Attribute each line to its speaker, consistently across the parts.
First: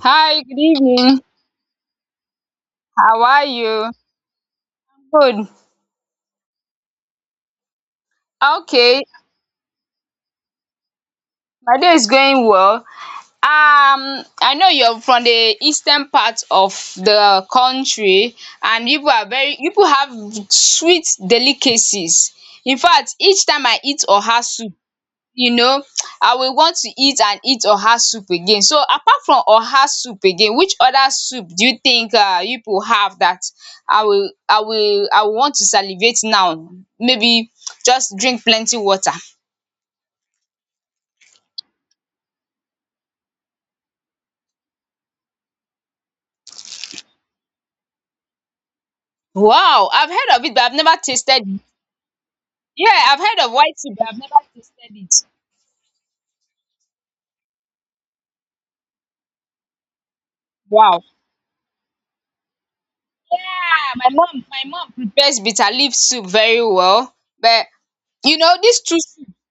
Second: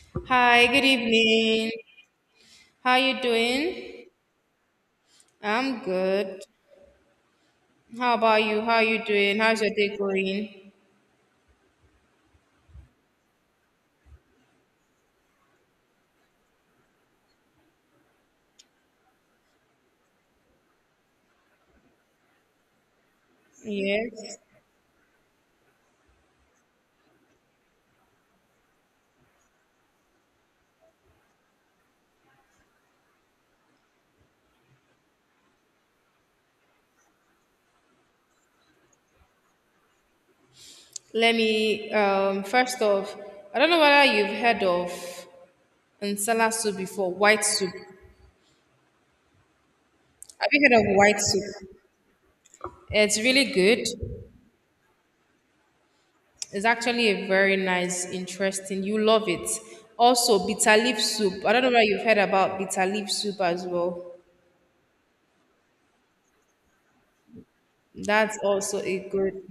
Speaker 1: Hi, good
Speaker 2: Hi, good
Speaker 1: evening.
Speaker 2: evening. How you
Speaker 1: How are you?
Speaker 2: doing?
Speaker 1: Good.
Speaker 2: I'm good. How about you? How you
Speaker 1: Okay,
Speaker 2: doing? How's your day going?
Speaker 1: my day is going well. Um, I know you're from the eastern part of the country, and people are very people have sweet delicacies. In fact, each time I eat
Speaker 2: Yes.
Speaker 1: oha soup, you know, I will want to eat and eat oha soup again. So apart from oha soup again, which other soup do you think you people have that I will want to salivate now? Maybe just drink plenty water.
Speaker 2: Let me first off, I don't know whether you've heard of nsala soup before, white soup. Have
Speaker 1: Wow! I've heard of it,
Speaker 2: you
Speaker 1: but I've
Speaker 2: heard
Speaker 1: never
Speaker 2: of white
Speaker 1: tasted
Speaker 2: soup?
Speaker 1: it. Yeah, I've
Speaker 2: It's
Speaker 1: heard
Speaker 2: really
Speaker 1: of white
Speaker 2: good.
Speaker 1: soup, but I've never tasted it.
Speaker 2: It's actually a very nice, interesting. You love it. Also, bitter leaf
Speaker 1: Wow!
Speaker 2: soup. I don't know whether you've heard about bitter leaf soup as
Speaker 1: Yeah, my
Speaker 2: well.
Speaker 1: mom my mom prepares bitter leaf soup very well, but
Speaker 2: That's
Speaker 1: you know
Speaker 2: also
Speaker 1: these
Speaker 2: a
Speaker 1: two
Speaker 2: good.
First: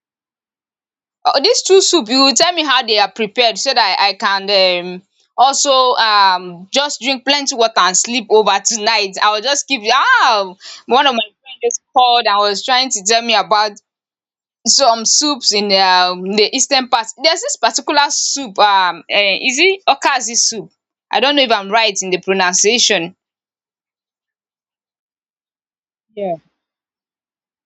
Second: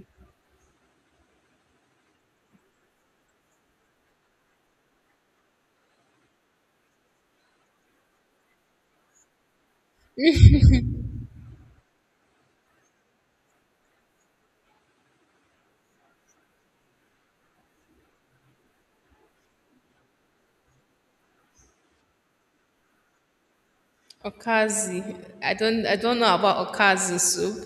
Speaker 1: uh, these two soup, you will tell me how they are prepared, so that I can also just drink plenty water and sleep over tonight. I will just keep, one of my friends just called and was trying to tell me about some soups in the eastern part. There's this particular soup, is it okazi soup? I don't know if I'm right in the pronunciation.
Speaker 2: Okazi. I don't know
Speaker 1: Yeah.
Speaker 2: about okazi soup.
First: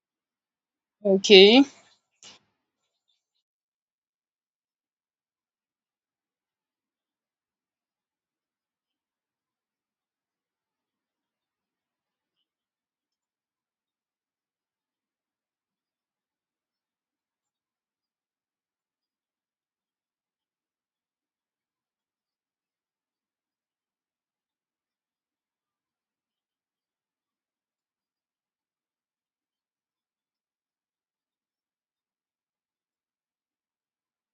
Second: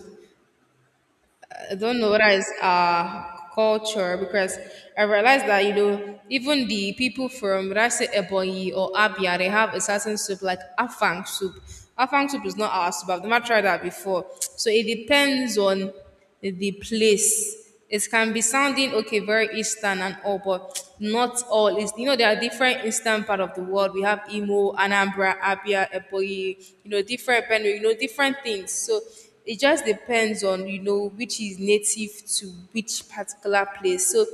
Speaker 1: Okay.
Speaker 2: I don't know whether it's our culture because I realized that you know even the people from would I say Ebonyi or Abia they have a certain soup like afang soup. Afang soup is not our soup. I've never tried that before. So it depends on the place it can be sounding okay, very Eastern and all, but not all. It's, you know, there are different Eastern part of the world. We have Imo, Anambra, Abia, Ebonyi, you know, different Benue, you know, different things. So it just depends on you know which is native to which particular place. So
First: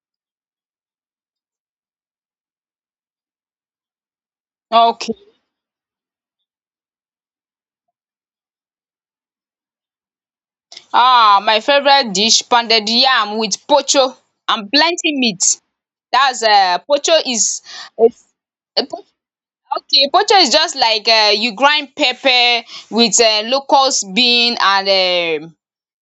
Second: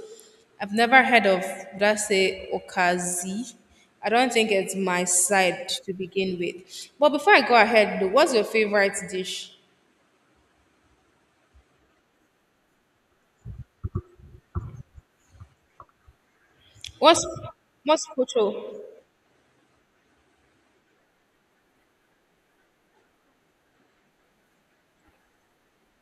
Speaker 2: I've never heard of would I say Okazi. I don't think it's my
Speaker 1: Okay.
Speaker 2: side to begin with. But before I go ahead, though, what's your favorite dish?
Speaker 1: Ah, my favorite dish, pounded yam with pocho and plenty meat. That's pocho.
Speaker 2: What's what's
Speaker 1: Is
Speaker 2: pocho?
Speaker 1: uh, po- okay, pocho is just like you grind pepper with locust bean and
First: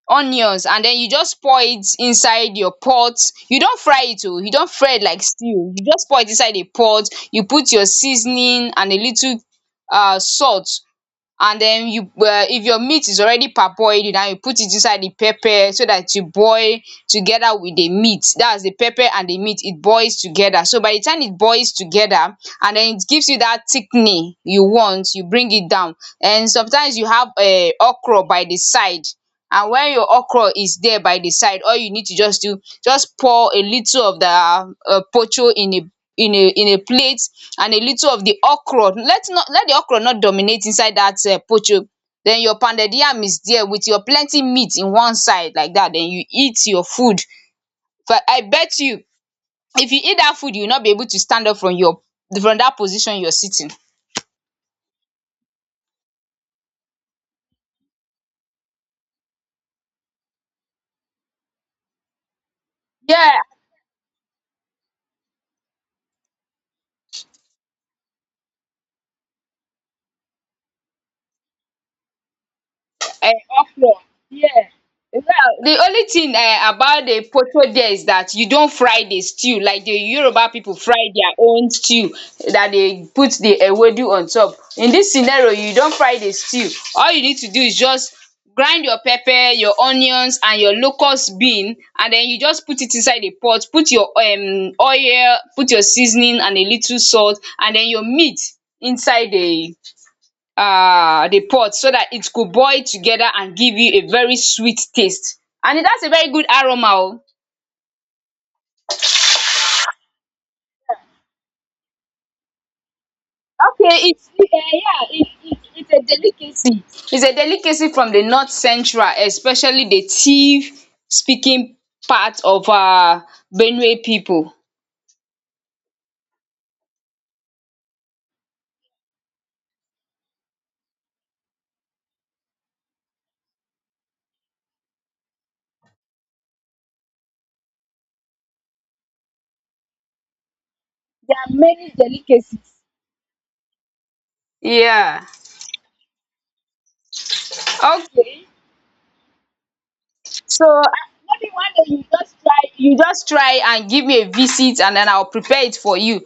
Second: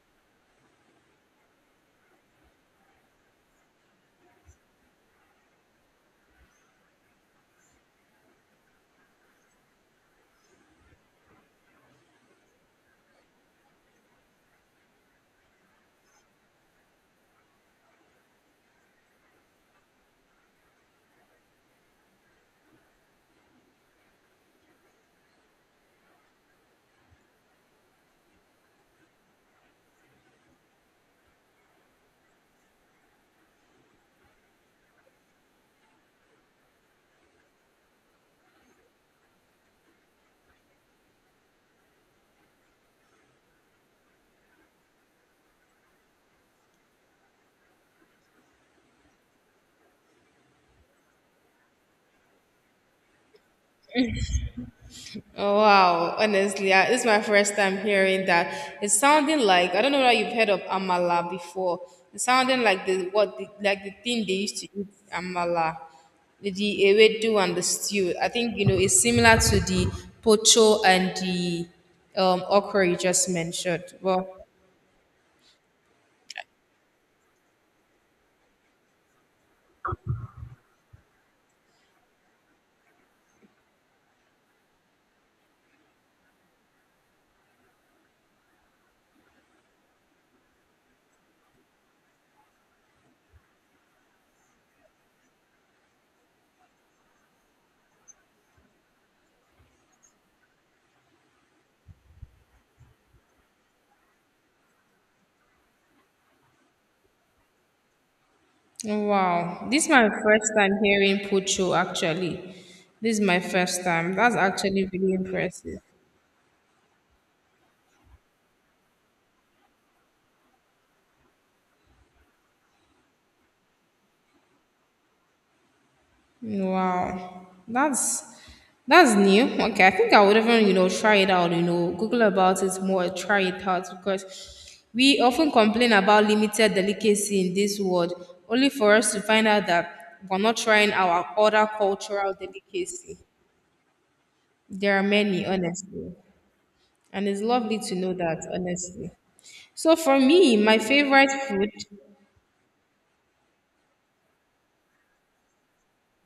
Speaker 1: onions, and then you just pour it inside your pot. You don't fry it oo, you don't fry it like stew, you just pour it inside a pot, you put your seasoning and a little salt. And then you, if your meat is already parboiled, and you put it inside the pepper so that you boil together with the meat, that's the pepper and the meat, it boils together. So by the time it boils together, and then it gives you that thickening you want, you bring it down. And sometimes you have okro by the side, and when your okro is there by the side, all you need to just do, just pour a little of the pocho in a plate, and a little of the okro. Let not, let the okro not dominate inside that pocho. Then your pounded yam is there with your plenty meat in one side like that, then you eat your food. But I bet you, if you eat that food, you will not be able to stand up from your, from that position you are sitting.
Speaker 2: Oh, wow, honestly, I, this is my first time hearing that. It's sounding like I don't know whether you've heard of amala before. It's sounding like the what
Speaker 1: Yeah.
Speaker 2: the, like the thing they used to eat amala, the ewedu and the stew. I think you know it's similar to the pocho and the okra you just
Speaker 1: um
Speaker 2: mentioned.
Speaker 1: Okro,
Speaker 2: Well,
Speaker 1: yes. Well, the only thing about the potatoe there is that you don't fry the stew like the Yoruba people fry their own stew, that they put the ewedu on top. In this scenario, you don't fry the stew. All you need to do is just grind your pepper, your onions and your locust bean, and then you just put it inside the pot, put your oil, put your seasoning and a little salt, and then your meat inside the pot, so that it could boil together and give you a very sweet taste, and that's a very good aroma o.
Speaker 2: oh, wow, this is my first time hearing pocho. Actually, this is my first
Speaker 1: Okay,
Speaker 2: time.
Speaker 1: it's
Speaker 2: That's actually really
Speaker 1: yeah, it it
Speaker 2: impressive.
Speaker 1: it's a delicacy. It's a delicacy from the north central, especially the Tiv speaking part of Benue people.
Speaker 2: Wow, that's new. Okay, I think I would even you know try it out. You know, Google about it more, try it out because we often complain about limited delicacy in this world, only for us to find out that we're not trying our
Speaker 1: There are
Speaker 2: other
Speaker 1: many
Speaker 2: cultural
Speaker 1: delicacies.
Speaker 2: delicacy. There are
Speaker 1: Yeah,
Speaker 2: many, honestly, and it's lovely to know that,
Speaker 1: okay.
Speaker 2: honestly. So for me,
Speaker 1: So
Speaker 2: my favorite
Speaker 1: maybe one
Speaker 2: food.
Speaker 1: day, you just try and give me a visit, and then I'll prepare it for you.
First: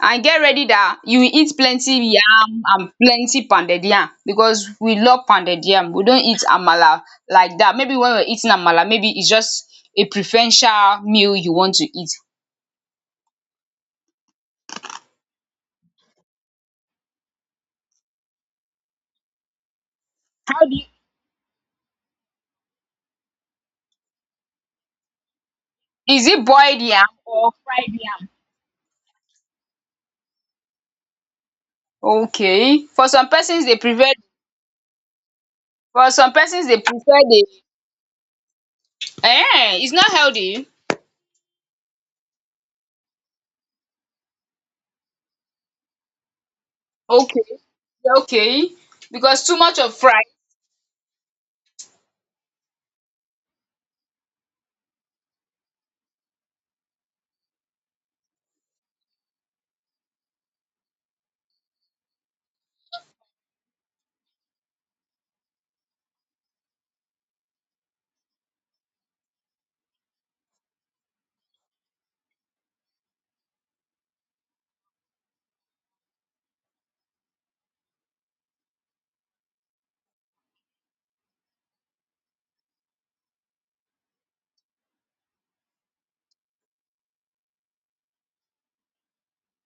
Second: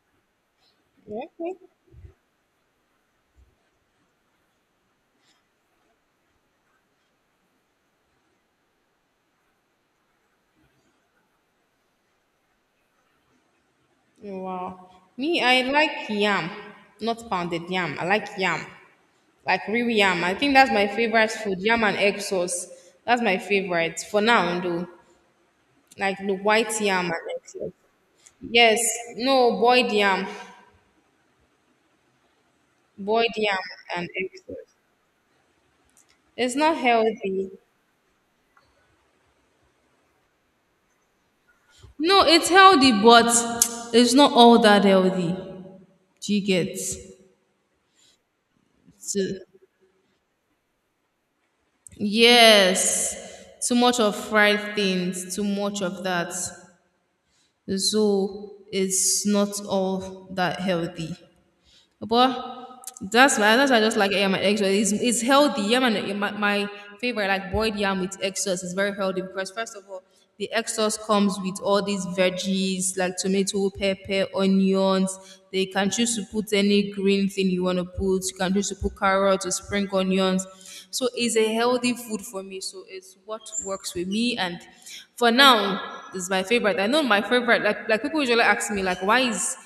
Speaker 1: And get ready that you will
Speaker 2: Okay.
Speaker 1: eat plenty yam and plenty pounded yam, because we love pounded yam. We don't eat amala like that. Maybe when we're eating amala, maybe it's just a preferential meal you want to eat.
Speaker 2: Oh, wow. Me, I like yam, not pounded yam. I like yam, like real yam. I think
Speaker 1: How
Speaker 2: that's
Speaker 1: do you,
Speaker 2: my favorite food, yam and egg sauce. That's my favorite for now, though. Like
Speaker 1: is
Speaker 2: the
Speaker 1: it
Speaker 2: white
Speaker 1: boiled
Speaker 2: yam
Speaker 1: yam
Speaker 2: and egg
Speaker 1: or
Speaker 2: sauce.
Speaker 1: fried yam?
Speaker 2: Yes, no,
Speaker 1: Okay. For some
Speaker 2: boiled yam
Speaker 1: persons they
Speaker 2: and
Speaker 1: prefer
Speaker 2: egg sauce.
Speaker 1: for some
Speaker 2: It's
Speaker 1: persons
Speaker 2: not
Speaker 1: they prefer the
Speaker 2: healthy.
Speaker 1: it's not healthy.
Speaker 2: No, it's healthy, but it's not all that healthy. Do you get?
Speaker 1: Okay. Okay,
Speaker 2: So-
Speaker 1: because too much of fry.
Speaker 2: yes, too much of fried things, too much of that. So it's not all that healthy, but that's why I just like yam and egg sauce. It's healthy. Yam and my favorite like boiled yam with egg sauce is very healthy because first of all, the egg sauce comes with all these veggies like tomato, pepper, onions. They can choose to put any green thing you want to put. You can choose to put carrots or spring onions. So it's a healthy food for me. So it's what works with me. And for now, this is my favorite. I know my favorite. Like people usually ask me like, why is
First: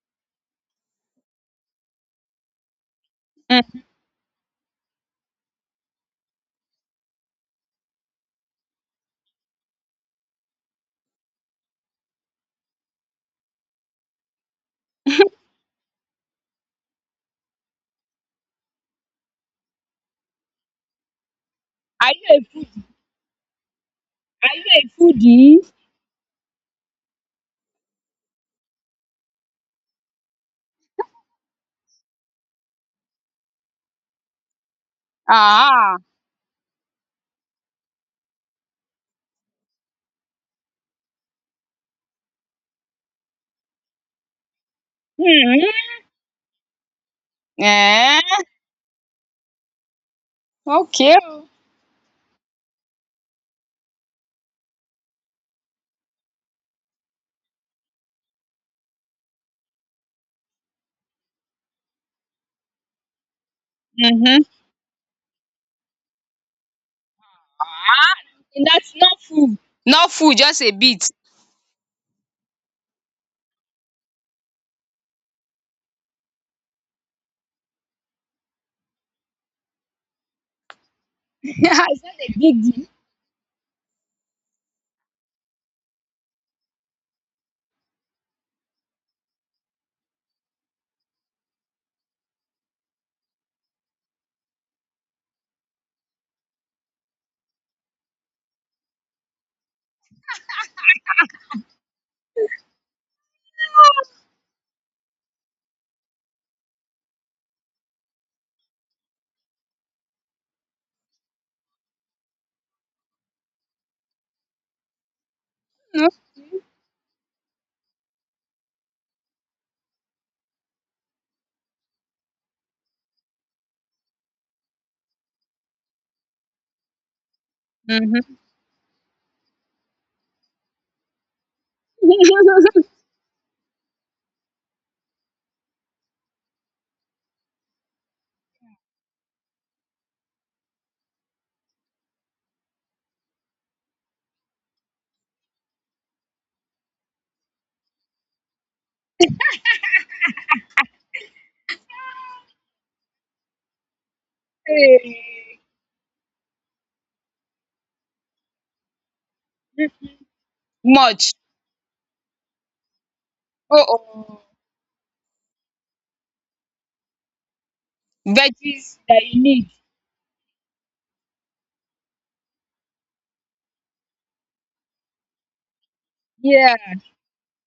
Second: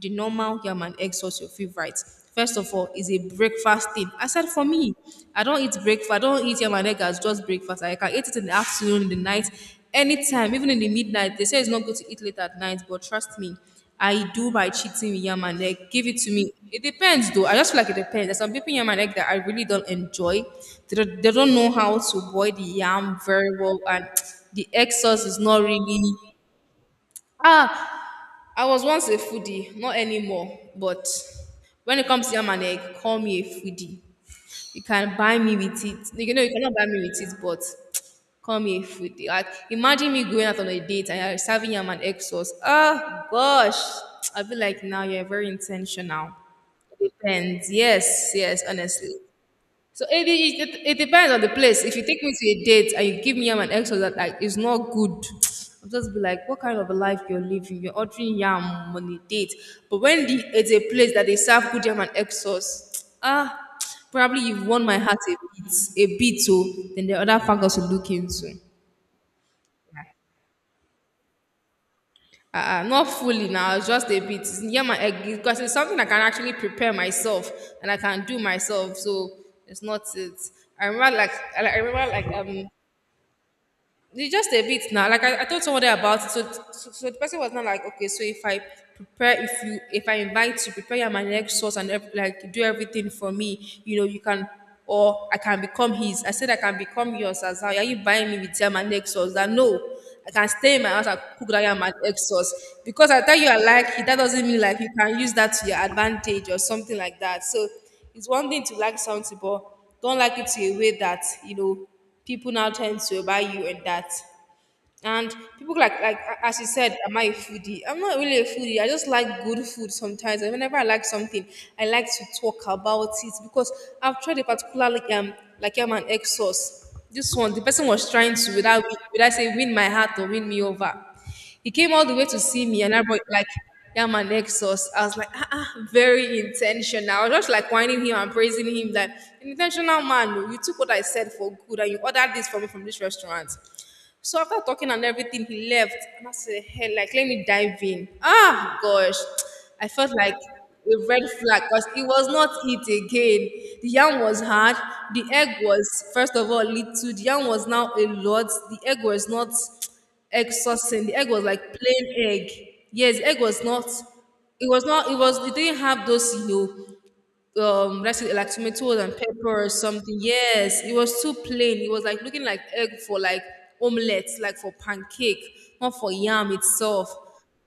Speaker 2: the normal yam and egg sauce your favorite. First of all, it's a
Speaker 1: Um
Speaker 2: breakfast thing. I said for me, I don't eat breakfast. I don't eat yam and egg as just breakfast. Like, I can eat it in the afternoon, in the night, anytime, even in the midnight. They say it's not good to eat late at night, but trust me, I do by cheating with yam and egg. Give it to me. It depends though. I just feel like it depends. There's some people in yam and egg that I really don't enjoy. They don't know how
Speaker 1: are
Speaker 2: to
Speaker 1: you
Speaker 2: boil
Speaker 1: a
Speaker 2: the
Speaker 1: food
Speaker 2: yam very well, and
Speaker 1: are you
Speaker 2: the
Speaker 1: a
Speaker 2: egg sauce is not
Speaker 1: foodie?
Speaker 2: really. Ah, I was once a foodie, not anymore. But when it comes to yam and egg, call me a foodie. You can buy me with
Speaker 1: Ah.
Speaker 2: it. You know, you cannot buy me with it, but call me a foodie. Like, imagine me going out on a date and you're serving yam and egg sauce. Oh, gosh. I feel like now you're very
Speaker 1: Mhm.
Speaker 2: intentional. Depends. Yes,
Speaker 1: Eh.
Speaker 2: yes, honestly. So it
Speaker 1: Okay
Speaker 2: depends on the
Speaker 1: oh.
Speaker 2: place. If you take me to a date and you give me yam and eggs that like is not good, I'll just be like, what kind of a life you're living? You're ordering yam on a date. But when the, it's a place that they serve good yam and egg sauce, ah, probably
Speaker 1: Mhm.
Speaker 2: you've won my heart bit, a bit so then the other factors to look into.
Speaker 1: That's not food. Not food, just a bit.
Speaker 2: Not fully now, it's just a bit. It's yam and egg because it's something I can actually prepare myself and I can do myself. So it's not it. I remember like I
Speaker 1: It's
Speaker 2: remember
Speaker 1: not
Speaker 2: like
Speaker 1: a big deal.
Speaker 2: It's just a bit now. Like I told somebody about it, so the person was not like, okay, so if I prepare, if I invite you, prepare your my next source and like do everything for me, you know, you can, or I can become his. I said I can become yours as well. Are you buying me with your my next sauce? That no, I can stay in my house and cook that your my next sauce because I thought you are like it. That doesn't mean like you can use that to your advantage or something like that. So it's one thing to like something, but don't like it to a way that you know people now tend to about you and that. And people like
Speaker 1: No.
Speaker 2: like as you said, am I a foodie? I'm not really a foodie. I just like good food sometimes. And whenever I like something, I like to talk about it because I've tried a particular an egg sauce. This one, the person was trying
Speaker 1: Mhm.
Speaker 2: to without say win my heart or win me over. He came all the way to see me, and I brought like yeah, my nexus. I was like, ah, very intentional. I was just like whining him and praising him that an intentional man. Oh, you took what I said for good, and you ordered this for me from this restaurant. So after talking and everything, he left, and I said, hey, like let me dive in. Ah, gosh, I felt like a red flag because it was not it again. The yam was hard. The
Speaker 1: Hey.
Speaker 2: egg was, first of all, little. The yam was now a lot. The egg was not egg saucing. The egg
Speaker 1: Much.
Speaker 2: was like plain egg. Yes, egg was not.
Speaker 1: Uh-oh.
Speaker 2: It was not. It was. It didn't have those, you know, let's say like
Speaker 1: Veggies.
Speaker 2: tomatoes and
Speaker 1: That you
Speaker 2: pepper or
Speaker 1: need.
Speaker 2: something. Yes, it was too plain. It was like looking like egg for like omelette, like for pancake, not for yam
Speaker 1: Yeah.
Speaker 2: itself.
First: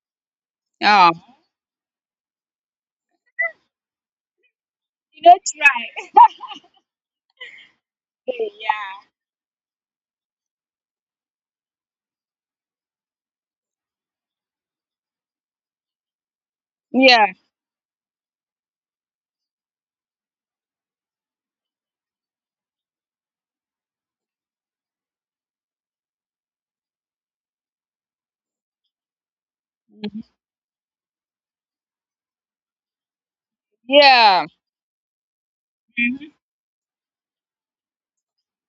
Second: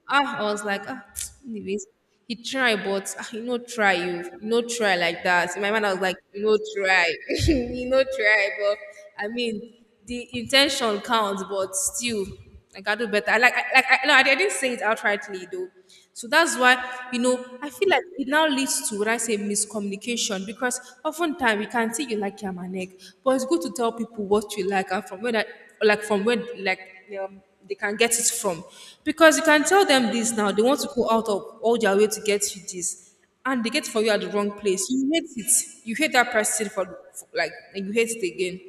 Speaker 2: Ah, I was like, ah,
Speaker 1: Ah.
Speaker 2: anyways, he tried, but ah, you know, try you, you know, try like
Speaker 1: You no
Speaker 2: that. In my mind, I was like,
Speaker 1: try.
Speaker 2: you know, try, you know, try,
Speaker 1: Hey, yeah.
Speaker 2: but I mean, the intention counts, but still. Like I do better. I like, I, like, I, no, I didn't say it outrightly though. So that's why, you
Speaker 1: Yeah.
Speaker 2: know, I feel like it now leads to what I say miscommunication because oftentimes we can say you like yam and egg, but it's good to tell people what you like and from where that, like from where, like, um, they can get it from. Because you can tell them this now, they want to go out of all their way to get you this and they get it for you at the
Speaker 1: Yeah.
Speaker 2: wrong place. You hate it. You hate that person for like, and you hate it again.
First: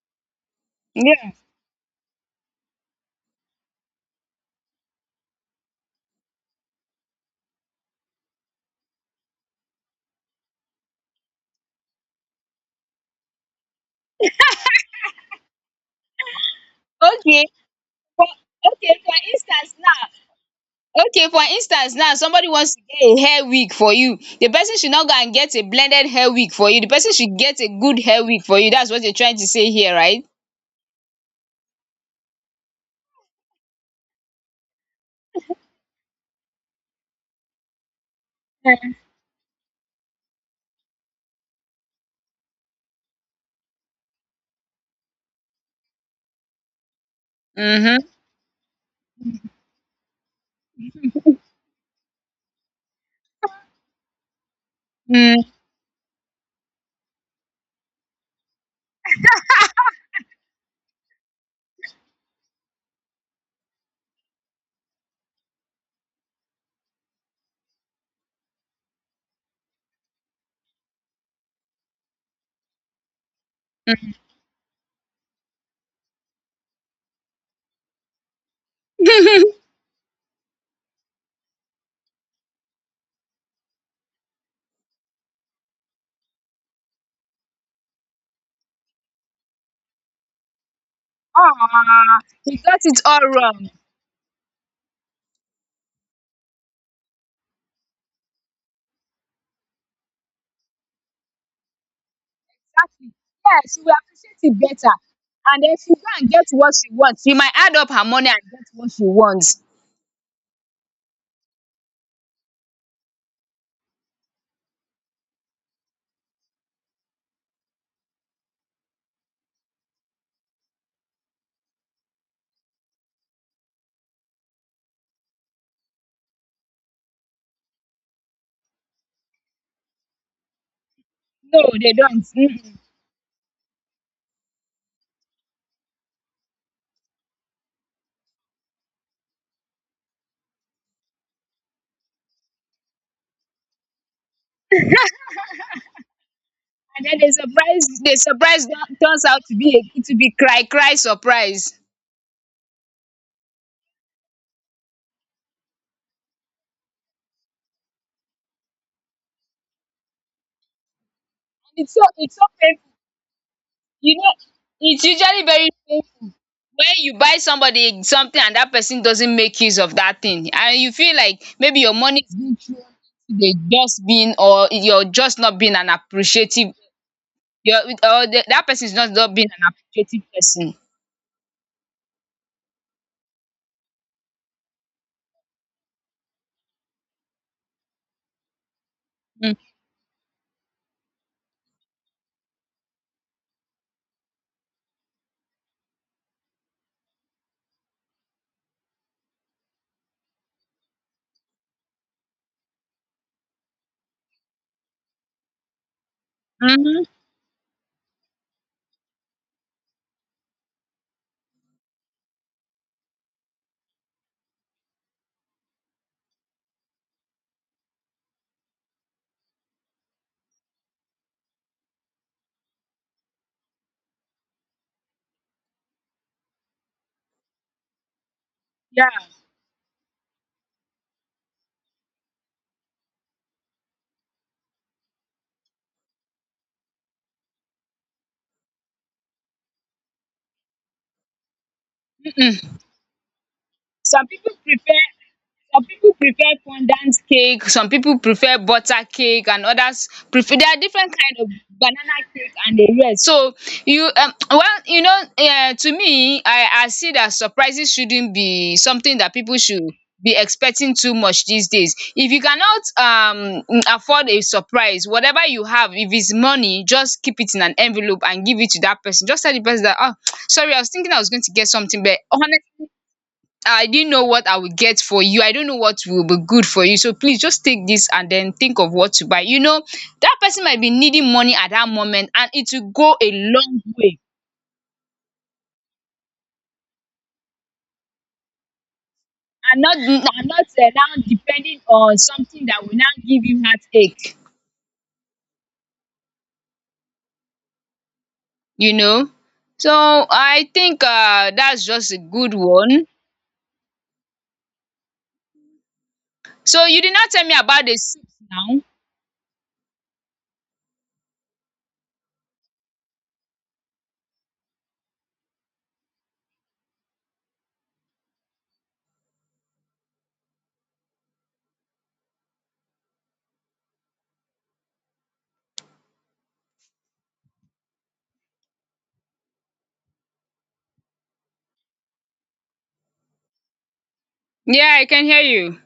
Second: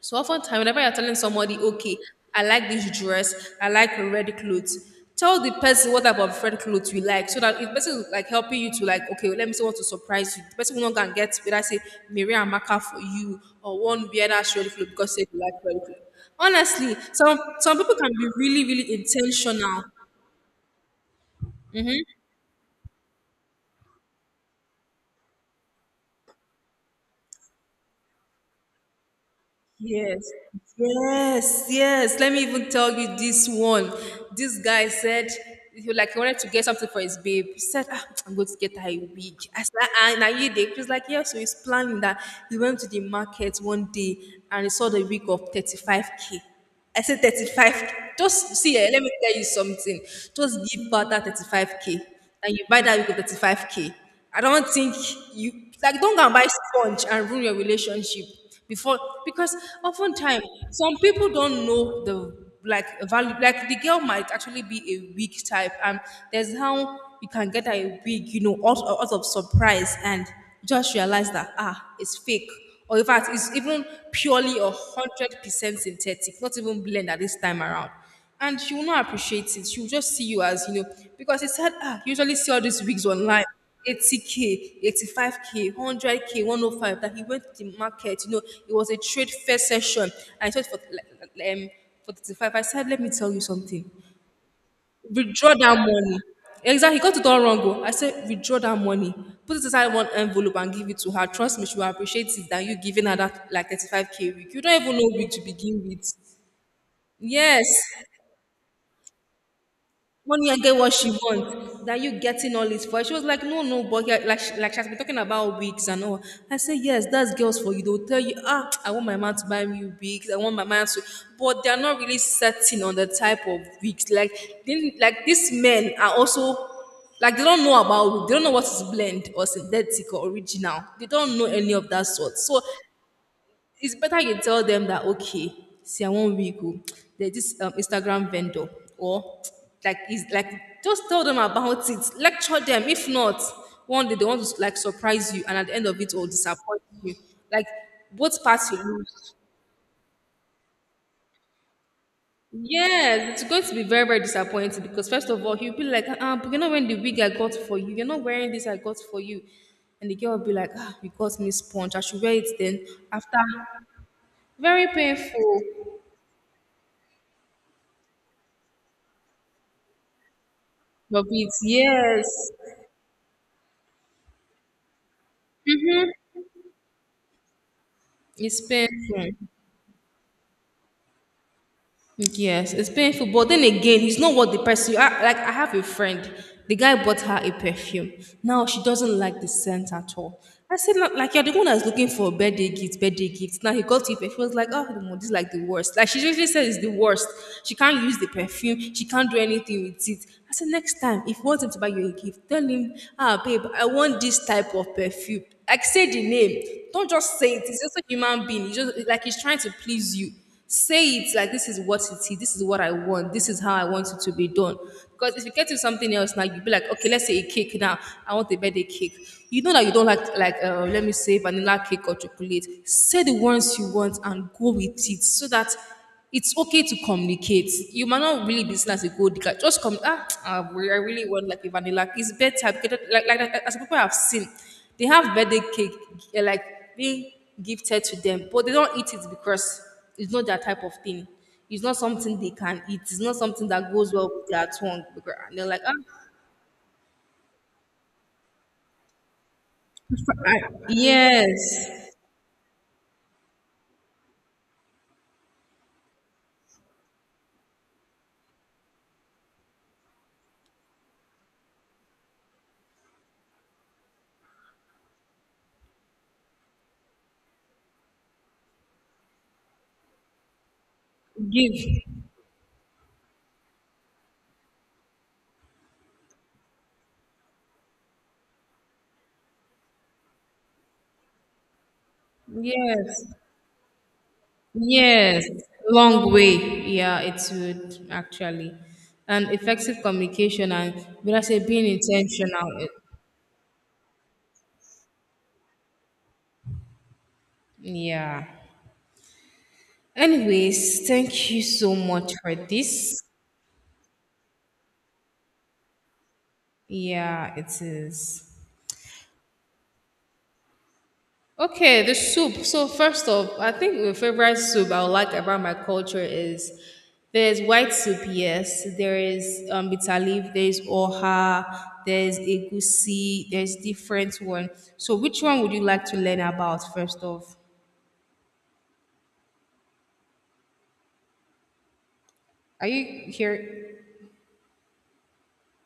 Speaker 2: So oftentimes, whenever you're telling
Speaker 1: Yeah.
Speaker 2: somebody, okay, I like this dress, I like red clothes, tell the person what type of red clothes you like, so that if the person is like helping you to like, okay, let me see what to surprise you. The person will not go and get whether say Miriam Maka for you or one weird ass red clothes because say you like red clothes. Honestly, some
Speaker 1: Okay.
Speaker 2: some people can
Speaker 1: For
Speaker 2: be really
Speaker 1: okay
Speaker 2: really
Speaker 1: for instance
Speaker 2: intentional.
Speaker 1: now Okay, for instance now, somebody wants to get a hair wig for you. The person should not go and get a blended hair wig for you, the person should get a good hair wig for you. That's what you're trying to say here,
Speaker 2: Yes,
Speaker 1: right?
Speaker 2: yes, yes. Let me even tell you this one. This guy said he wanted to get something for his babe. He said, "Ah, I'm going to get her a wig." I said, and are you there? He was like, yeah, so he's planning that. He went to the market one day and he saw the wig of 35K. I said 35.
Speaker 1: Mhm.
Speaker 2: Just see, eh, let me tell you something. Just give birth that 35K. And you buy that, you go 35K. I don't think
Speaker 1: Mm.
Speaker 2: you, like, don't go and buy sponge and ruin your relationship before, because oftentimes some people don't know the, like, value. Like, the girl might actually be a weak type. And there's how you can get her a wig, out of surprise. And just realize that it's fake. Or in fact, it's even purely 100% synthetic, not even blend this time around. And she will not appreciate it. She will just see you as, because it said, you usually see all these wigs online. 80k, 85k, 100k, 105. That he went to the market, it was a trade fair session. I thought for
Speaker 1: Ah,
Speaker 2: 35.
Speaker 1: you
Speaker 2: I
Speaker 1: got
Speaker 2: said, let
Speaker 1: it
Speaker 2: me
Speaker 1: all
Speaker 2: tell you
Speaker 1: wrong.
Speaker 2: something, withdraw that money. Exactly, he got it all wrong. Oh. I said, withdraw that money, put it inside one envelope and give it to her. Trust me, she will appreciate it that you giving
Speaker 1: Exactly.
Speaker 2: her that like
Speaker 1: Yes, you will
Speaker 2: 35k
Speaker 1: appreciate
Speaker 2: week.
Speaker 1: it
Speaker 2: You don't
Speaker 1: better.
Speaker 2: even know week to
Speaker 1: And then
Speaker 2: begin
Speaker 1: she go
Speaker 2: with.
Speaker 1: and get what she wants. You might
Speaker 2: Yes,
Speaker 1: add up her money and get what she wants.
Speaker 2: money and get what she wants. That you getting all this for her. She was like, no, no, but yeah, like, she has been talking about wigs and all. I said, yes, that's girls for you. They'll tell you, I want my man to buy me wigs. I want my man to, but they're not really setting on the type of wigs. Like, they, like these men are also, like they don't know about wigs. They don't know what is blend or synthetic or original. They don't know
Speaker 1: No,
Speaker 2: any of
Speaker 1: they
Speaker 2: that
Speaker 1: don't.
Speaker 2: sort. So
Speaker 1: Mm-mm.
Speaker 2: it's better you tell them that okay, see I wan wiggle, there's this Instagram vendor, or like is like just tell them about it, lecture them. If not, one day they want to like surprise you, and at the end of it all disappoint
Speaker 1: And
Speaker 2: you,
Speaker 1: then the
Speaker 2: like
Speaker 1: surprise, the
Speaker 2: both
Speaker 1: surprise
Speaker 2: parts you
Speaker 1: turns
Speaker 2: lose.
Speaker 1: out to be cry cry surprise.
Speaker 2: Yes, it's going to be very very disappointing because first of all he'll be like, but you're not wearing the wig I got for you, you're not wearing this I got for you. And the girl will be like, you got me sponge,
Speaker 1: It's
Speaker 2: I
Speaker 1: so
Speaker 2: should wear
Speaker 1: it's
Speaker 2: it
Speaker 1: so
Speaker 2: then.
Speaker 1: painful.
Speaker 2: After,
Speaker 1: You know,
Speaker 2: very
Speaker 1: it's usually
Speaker 2: painful.
Speaker 1: very painful when you buy somebody something, and that person doesn't make use of that thing, and you feel
Speaker 2: But
Speaker 1: like
Speaker 2: it's,
Speaker 1: maybe your money
Speaker 2: yes,
Speaker 1: is being wasted, just being, or you're just not being an appreciative, you're, or the,
Speaker 2: it's
Speaker 1: that person is not,
Speaker 2: painful.
Speaker 1: not being an appreciative person.
Speaker 2: Yes, it's painful. But then again, it's not what the person. I have a friend. The guy bought her a perfume. Now she doesn't like the
Speaker 1: Mm.
Speaker 2: scent at all. I said, Look, like you're the one that's looking for a birthday gift. Now he got it, perfume. She was like, oh, no, this is like the worst. Like she usually says it's the worst. She can't use the perfume. She can't do anything with it. I said, next time, if you want him to buy you a gift, tell him, babe, I want this type of perfume. Like say the name.
Speaker 1: Hmm.
Speaker 2: Don't just say it. It's just a human being. It's just like he's trying to please you. Say it like this is what it is, this is what I want, this is how I want it to be done. Because if you get to something else now, you'll be like, okay, let's say a cake now. I want a birthday cake. You know that you don't like, let me say vanilla cake or chocolate. Say the ones you want and go with it so that it's okay to communicate. You might not really be seen as a
Speaker 1: Yeah.
Speaker 2: gold digger. Just come. I really want like a vanilla. It's better because like, as people have seen, they have birthday cake like being gifted to them, but they don't eat it because it's not their type of thing. It's not something they can
Speaker 1: Mm-mm.
Speaker 2: eat. It's not something that goes
Speaker 1: Some
Speaker 2: well with
Speaker 1: people
Speaker 2: their
Speaker 1: prefer
Speaker 2: tongue. And they're like,
Speaker 1: some people prefer fondant cake, some people prefer butter cake and others prefer,
Speaker 2: I-
Speaker 1: there are different kind of
Speaker 2: yes,
Speaker 1: banana cake and the rest. So you, well, you know to me, I see that surprises shouldn't be something that people should be expecting too much these days. If you cannot afford a surprise, whatever you have, if it's money, just keep it in an envelope and give it to that person. Just tell the person that, oh, sorry, I was thinking I was going to get
Speaker 2: give,
Speaker 1: something, but honestly, I didn't know what I would get for you. I don't know what will be good for you. So please just take this and then think of what to buy. You know, that person might be needing money at that moment, and it will go a
Speaker 2: yes.
Speaker 1: long way.
Speaker 2: Yes, long way. Yeah, it would actually. And
Speaker 1: And not
Speaker 2: effective
Speaker 1: and not
Speaker 2: communication
Speaker 1: uh,
Speaker 2: and
Speaker 1: now
Speaker 2: but I say
Speaker 1: depending
Speaker 2: being
Speaker 1: on something
Speaker 2: intentional.
Speaker 1: that will now give you heartache.
Speaker 2: Yeah.
Speaker 1: You know? So I think
Speaker 2: Anyways, thank you
Speaker 1: that's
Speaker 2: so
Speaker 1: just a
Speaker 2: much
Speaker 1: good
Speaker 2: for
Speaker 1: one.
Speaker 2: this.
Speaker 1: So you did not tell
Speaker 2: Yeah,
Speaker 1: me
Speaker 2: it
Speaker 1: about the soup
Speaker 2: is.
Speaker 1: now.
Speaker 2: Okay, the soup. So first off, I think the favorite soup I would like about my culture is there's white soup, yes. There is bitter leaf, there's oha, there's egusi, there's different one. So which one would you like to learn about first off? Are you here?
Speaker 1: Yeah, I can hear you.